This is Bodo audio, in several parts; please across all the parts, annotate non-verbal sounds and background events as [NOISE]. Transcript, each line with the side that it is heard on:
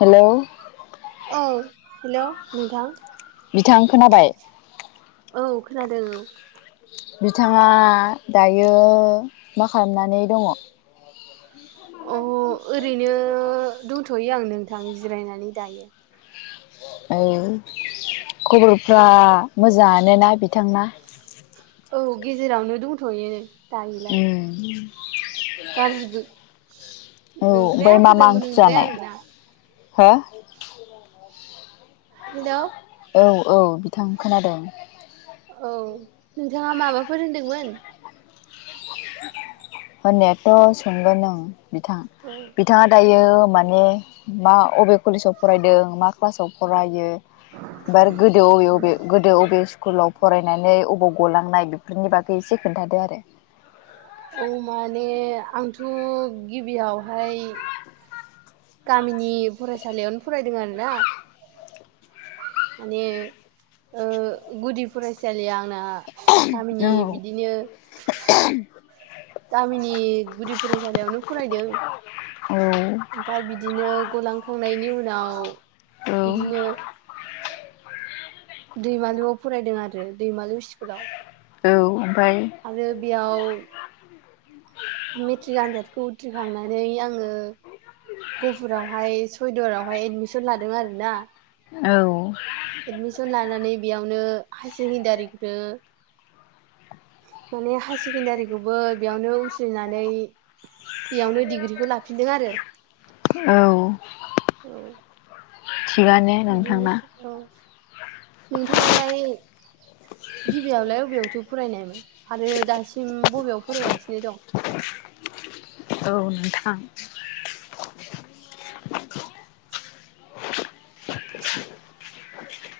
left: हेल'।
right: औ हेल' नोंथां।
left: बिथां खोनाबाय
right: औ खोनादों औ।
left: बिथाङा दायो मा खालामनानै दङ। [INAUDIBLE]
right: औ अ ओरैनो दंथ'यो आं नोंथां जिरायनानै दायो।
left: ओ खबरफ्रा मोजां [UNINTELLIGIBLE] नोना बिथांना?
right: औ गेजेरावनो दंथ'यो। दायोलाय
left: उम।
right: गाज्रिबो
left: औ ओमफ्राय
right: नंद्राया
left: मा मा
right: मोजांबो
left: ओंख्रि
right: नंद्राया
left: जानाय
right: आरोना।
left: हो
right: हेल'
left: औ औ बिथां खोनादों।
right: औ नोंथाङा माबाफोर होनदोंमोन।
left: होननायाथ' सोंगोन आं बिथां
right: औ
left: बिथाङा दायो मा ने मा बबे कलेजाव फरायदों मा क्लासाव फरायो। बार गोदो बबे बबे गोदो बबे स्कुलाव फरायनानै अबबाव गलांनाय बेफोरनि बागै एसे खोन्थादो आरो
right: औ माने आंथ' गिबियावहाय गामिनि फरायसालियावनो फरायदों आरोना माने गुदि फरायसालिया आंना गामिनि बिदिनो गामिनि गुदि फरायसालियावनो फरायदों
left: औ औ
right: ओमफाय बिदिनो गलांखांनायनि उनाव
left: औ
right: बिदिनो दैमालुआव फरायदों आरो दैमालु स्कुलाव
left: औ ओमफाय
right: आरो बेयाव मेट्रिक आनजादखौ उथ्रिखांनानै आङो गपुरावहाय सयदरावहाय एदमिसन लादों आरो ना
left: औ
right: एडमिसन लानानै बेयावनो हायार सेकेणडारिखौनो माने हायार सेकेणडारिखौबो बेयावनो उस्रिनानै बेयावनो डिग्रिखौ लाफिनदों आरो
left: औ
right: औ
left: थिगानो नोंथांना
right: बिदिनोसै औ नोंथाङालाय गिबियावलाय अबेयावथो फरायनायमोन आरो दासिम बबेयाव फरायगासिनो दं
left: औ नोंथां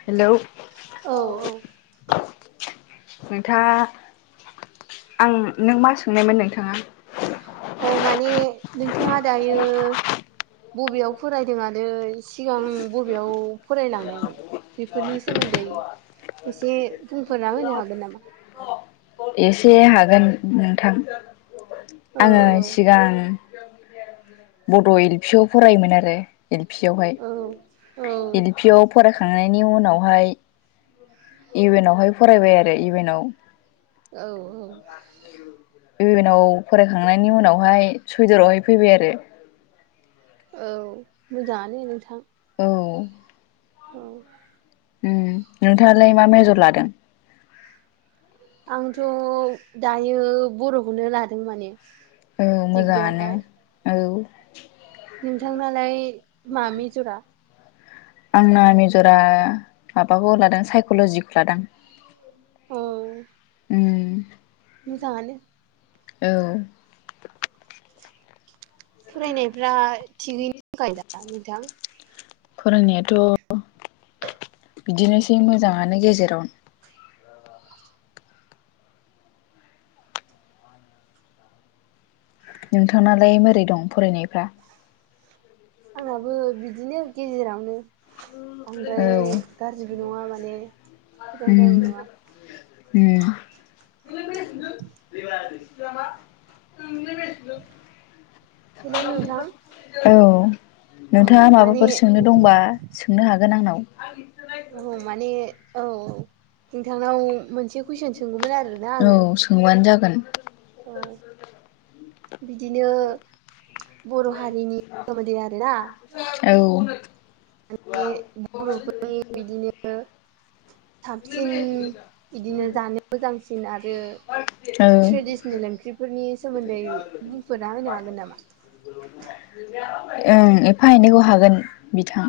left: हेलौ
right: औ औ
left: नोंथाङा आं नों मा सोंनायमोन नोंथाङा
right: अ औ माने नोंथाङा दायो बबेयाव फरायदों आरो सिगां बबेयाव फरायलांनायमोन बेफोरनि सोमोन्दै एसे बुंफोरना होनो हागोन नामा?
left: एसे हागोन नोंथां
right: औ
left: आङो सिगां बड' एल पि आव फरायोमोन आरो एल पि आवहाय
right: औ औ
left: एलपि आव फरायखांनायनि उनावहाय इवेन आवहाय फरायबाय आरो इवेन आव
right: औ औ
left: इवेनाव फरायखांनायनि उनावहाय सुइदारावहाय फैबाय आरो
right: औ मोजाङानो नोंथां
left: औ
right: औ
left: उम नोंथाङालाय मा मेजर लादों
right: आंथ' दायो बर'खौनो लादों माने
left: औ मोजाङानो
right: डिग्रियावहाय
left: औ
right: नोंथांनालाय मा मेजरा
left: आंना मिज'राम माबाखौ लादों साइक'ल'जिखौ लादों
right: अ
left: उम
right: मोजाङानो
left: औ
right: फरायनायफ्रा थिगैनो थाखाय दा नोंथां
left: फरायनायाथ' बिदिनोसै मोजाङानो गेजेराव नोंथांनालाय माबोरै दं फरायनायफ्रा
right: आंनाबो बिदिनो गेजेरावनो
left: औ
right: बांद्राय गाज्रिबो नङा माने मोजां दारायबो नङा
left: ए
right: आ [INAUDIBLE]
left: [UNINTELLIGIBLE] औ नोंथाङा
right: हेलौ नोंथां औ माने
left: माबाफोर सोंनो दंबा सोंनो हागोन आंनाव
right: औ माने औ औ नोंथांनाव मोनसे कुइसन सोंगौमोन आरोना
left: औ
right: आङो
left: सोंबानो जागोन
right: औ बिदिनो बर' हारिनि सोमोन्दै आरोना
left: औ
right: माने बर'फोरनि बिदिनो साबसिन बिदिनो जानो मोजांसिन आरो
left: औ
right: ट्रेदिसनेल ओंख्रि फोरनि सोमोन्दै बुंफोरना होनो हागोन नामा?
left: ओं एफा एनैखौ हागोन बिथां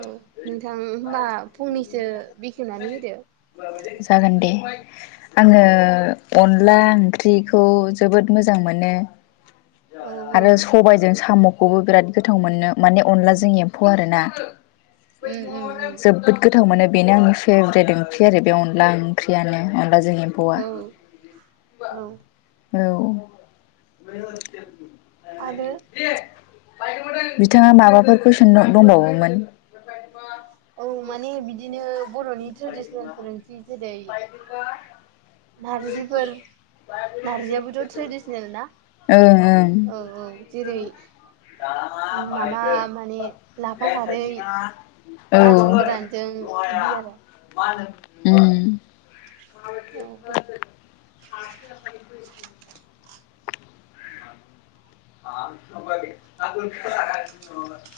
right: औ नोंथां होनबा फुंनिसो बेखेवनानै होदो
left: जागोन दे आङो अनला ओंख्रिखौ जोबोद मोजां मोन नो
right: औ औ
left: आरो सबायजों साम' खौबो बिराद गोथाव मोननो माने अनलाजों एम्फौ आरोना
right: उम उम उम
left: जोबोद गोथाव मोनो बेनो आंनि फेभरेट ओंख्रि आरो बे अन ला ओंख्रियानो अनलाजों एम्फौआ
right: औ औ
left: औ
right: आरो
left: बिथाङा माबाफोर कुइसन द दंबावोमोन
right: औ माने बिदिनो बर'नि ट्रेडिसनेलफोर ओंख्रि जेरै
left: [UNINTELLIGIBLE]
right: नारजिफोर नारजियाबोथ' ट्रेडिसनेल ना
left: ओं ओं
right: औ औ जेरै माबा माने लाफा खारै
left: [UNINTELLIGIBLE] औ
right: नाथुर गोरानजों बिदि आरो
left: उम
right: औ औ
left: [UNINTELLIGIBLE]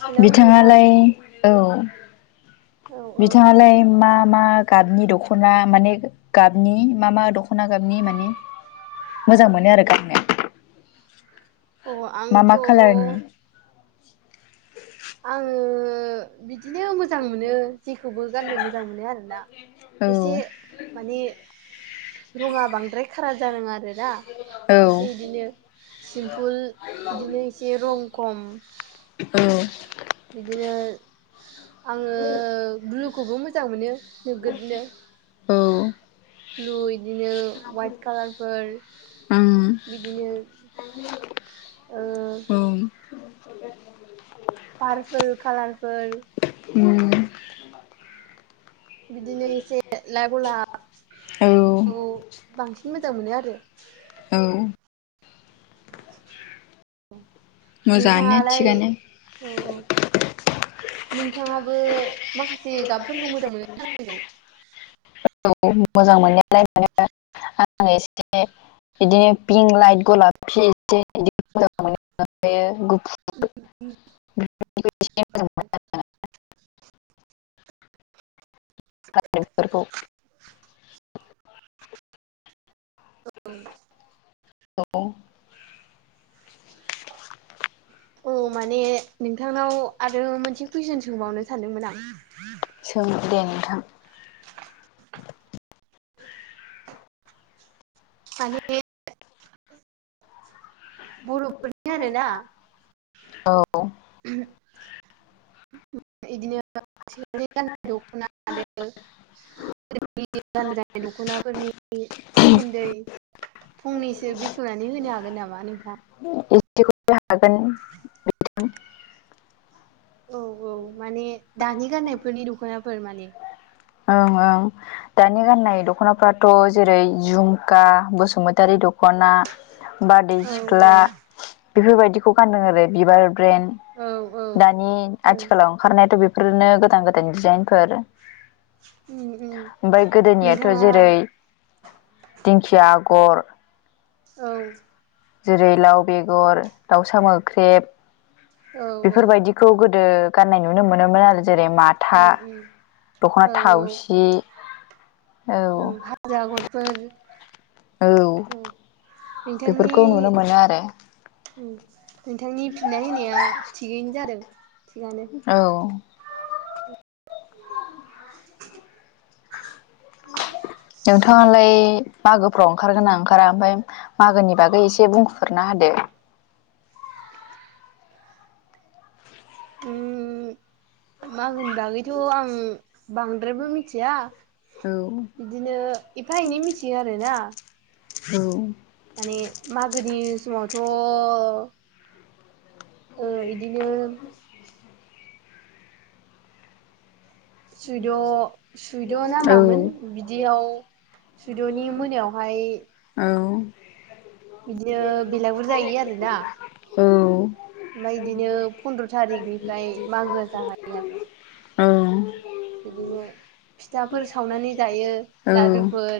right: हेलौ नोंथां
left: बिथाङालाय औ
right: औ औ
left: बिथाङालाय मा मा गाबनि दख'ना माने गाबनि मा मा दख'ना गाबनि माने मोजां मोनो आरो गाननो
right: औ
left: मा
right: आंथ'
left: मा खालारनि
right: ओ बिद दिनो मोजां मोनो जेखौबो गाननो मोजां मोनो आरोना
left: औ
right: एसे माने रङा बांद्राय खारा जानाङा आरोना
left: औ
right: एसे बिदिनो सिम्पुल बिदिनो एसे रं खम
left: औ
right: बिदिनो आङो ब्लुखौबो मोजां मोनो नोगोदनो
left: औ
right: ब्लु बिदिनो वाइट कालारफोर बिदिनो ओ
left: ओं
right: पारपोल कालारफोर
left: ओम
right: बिदिनो एसे लाइक गलाब
left: औ
right: खौ बांसिन मोजां मोनो आरो
left: औ
right: औ
left: मोजाङानो
right: नोंथाङालाय
left: थिगानो
right: औ औ नोंथाङाबो माखासे गाबफोरखौ मोजां मोनो जानांगौ
left: औ मोजां मोननायालाय मोनो आं एसे बिदिनो पिंक लाइट गलाबफि एसे बिदि मोजां मोनो ओमफायो [UNINTELLIGIBLE] बेफोरखौ औ
right: औ माने नोंथांनाव आरो मोनसे कुइसन सोंबावनो सानदोंमोन आं
left: सों दे नोंथां
right: माने बर'फोरनि आरोना
left: औ
right: बिदिनो [UNINTELLIGIBLE] दख'ना [UNINTELLIGIBLE] गोजाम जानाय दख'नाफोरनि सोमोन्दै फंनैसो बेखेवनानै होनो हागोन नामा नोंथां?
left: इदिखौ हागोन [UNINTELLIGIBLE]
right: औ औ माने दानि गाननायफोरनि दख'नाफोर माने
left: ओं ओं दानि गाननाय दख'नाफ्राथ' जेरै झुमका बसुमतारि दं दखना बारदै
right: औ औ
left: सिख्ला बेफोरबायदिखौ गान्दों आरो बिबार
right: औ औ
left: ब्रनड दानि
right: औ
left: आथिखालाव ओंखारनायाथ' बे बेफोरनो गोदान गोदान दिजाइनफोर
right: उम उम
left: ओमफ्राय गोदोनियाथ'
right: नोंथाङा
left: जेरै दिंखिया आगर
right: औ
left: जेरै लाउ बेगर दाउसा मोख्रेब
right: औ औ
left: बेफोरबायदिखौ गोदो गाननाय नुनो मोनोमोन आरो जेरै
right: उम
left: माथा
right: उम
left: दख'ना
right: औ औ
left: थावसि औ
right: हाजो आगरफोर
left: औ
right: नोंथांनि
left: बेफोरखौ नुनो मोनो आरो
right: उम नोंथांनि फिननाय होनाया थिगैनो जादों थिगानो
left: औ
right: [INAUDIBLE]
left: उम नोंथाङालाय मागोफ्राव ओंखारगोन ना ओंखारा ओमफ्राय मागोनि बागै एसे बुंफुरना होदो [INAUDIBLE]
right: उम मागोनि बागैथ' आं बांद्रायबो मिथिया
left: औ
right: बिदिनो एफा एनै मिथियो आरोना
left: औ
right: माने मागोनि समावथ' ओ इदिनो
left: ए
right: सुइद' सुइद'
left: औ
right: नाामामोन बिदियाव सुइद'नि मोनायावहाय बिदिनो बेलागुर जायो आरोना ओमफ्राय बिदिनो फन्द्र'
left: औ
right: थारिखनिफ्राय मागोआ जागायो आरो
left: औ
right: बिदिनो फिथाफोर सावनानै जायो
left: ओं
right: लादुफोर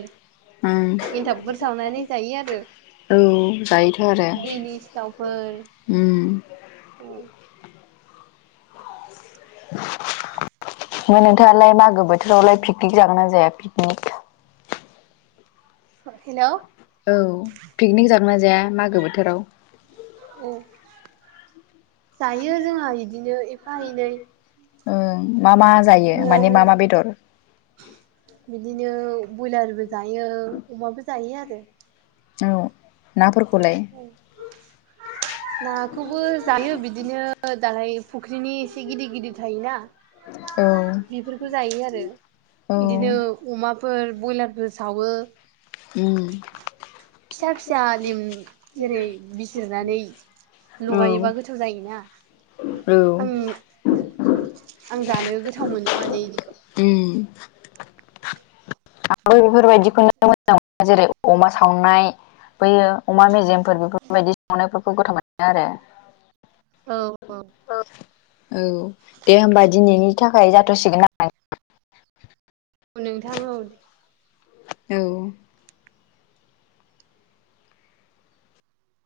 right: एन्थाबफोर सावनानै जायो आरो
left: औ जायोथ' आरो
right: दैनि सिथावफोर औ
left: नोंथाङालाय मागो बोथोरावलाय पिकनिक जागोन ना जाया पिकनिक
right: हेल'
left: अमा जाया मागो बोथोराव
right: औ जायो जोंहा बिदिनो एफा एनै
left: ओं मा मा जायो माने
right: न'आवनो
left: मा मा बेदर
right: बिदिनो बयलारबो जायो अमाबो जायो आरो
left: औ नाफोरखौ
right: नाखौबो जायो बिदिनो दालाय फुख्रिनि एसे गिदिर गिदिर थायोना
left: औ
right: बेफोरखौ जायो आरो
left: औ
right: बिदिनो अमाफोर बयलारफोर सावो
left: उम
right: फिसा - फिसा लिम जेरै बिजिरनानै
left: औ
right: लगायोबा गोथाव जायोना आं
left: उम
right: आं जानो गोथाव मोनो माने बिदिखौ
left: आंबो बेफोरबायदिखौनो मोजां मोनो जेरै अमा सावनाय फैयो अमा मेजेमफोर बेफोरबायदि संनायफोरखौ गोथाव मोनो आरो
right: औ औ
left: औ दे होनबा दिनैनि थाखाय जाथसिगोन ना
right: औ नोंथां औ दे
left: औ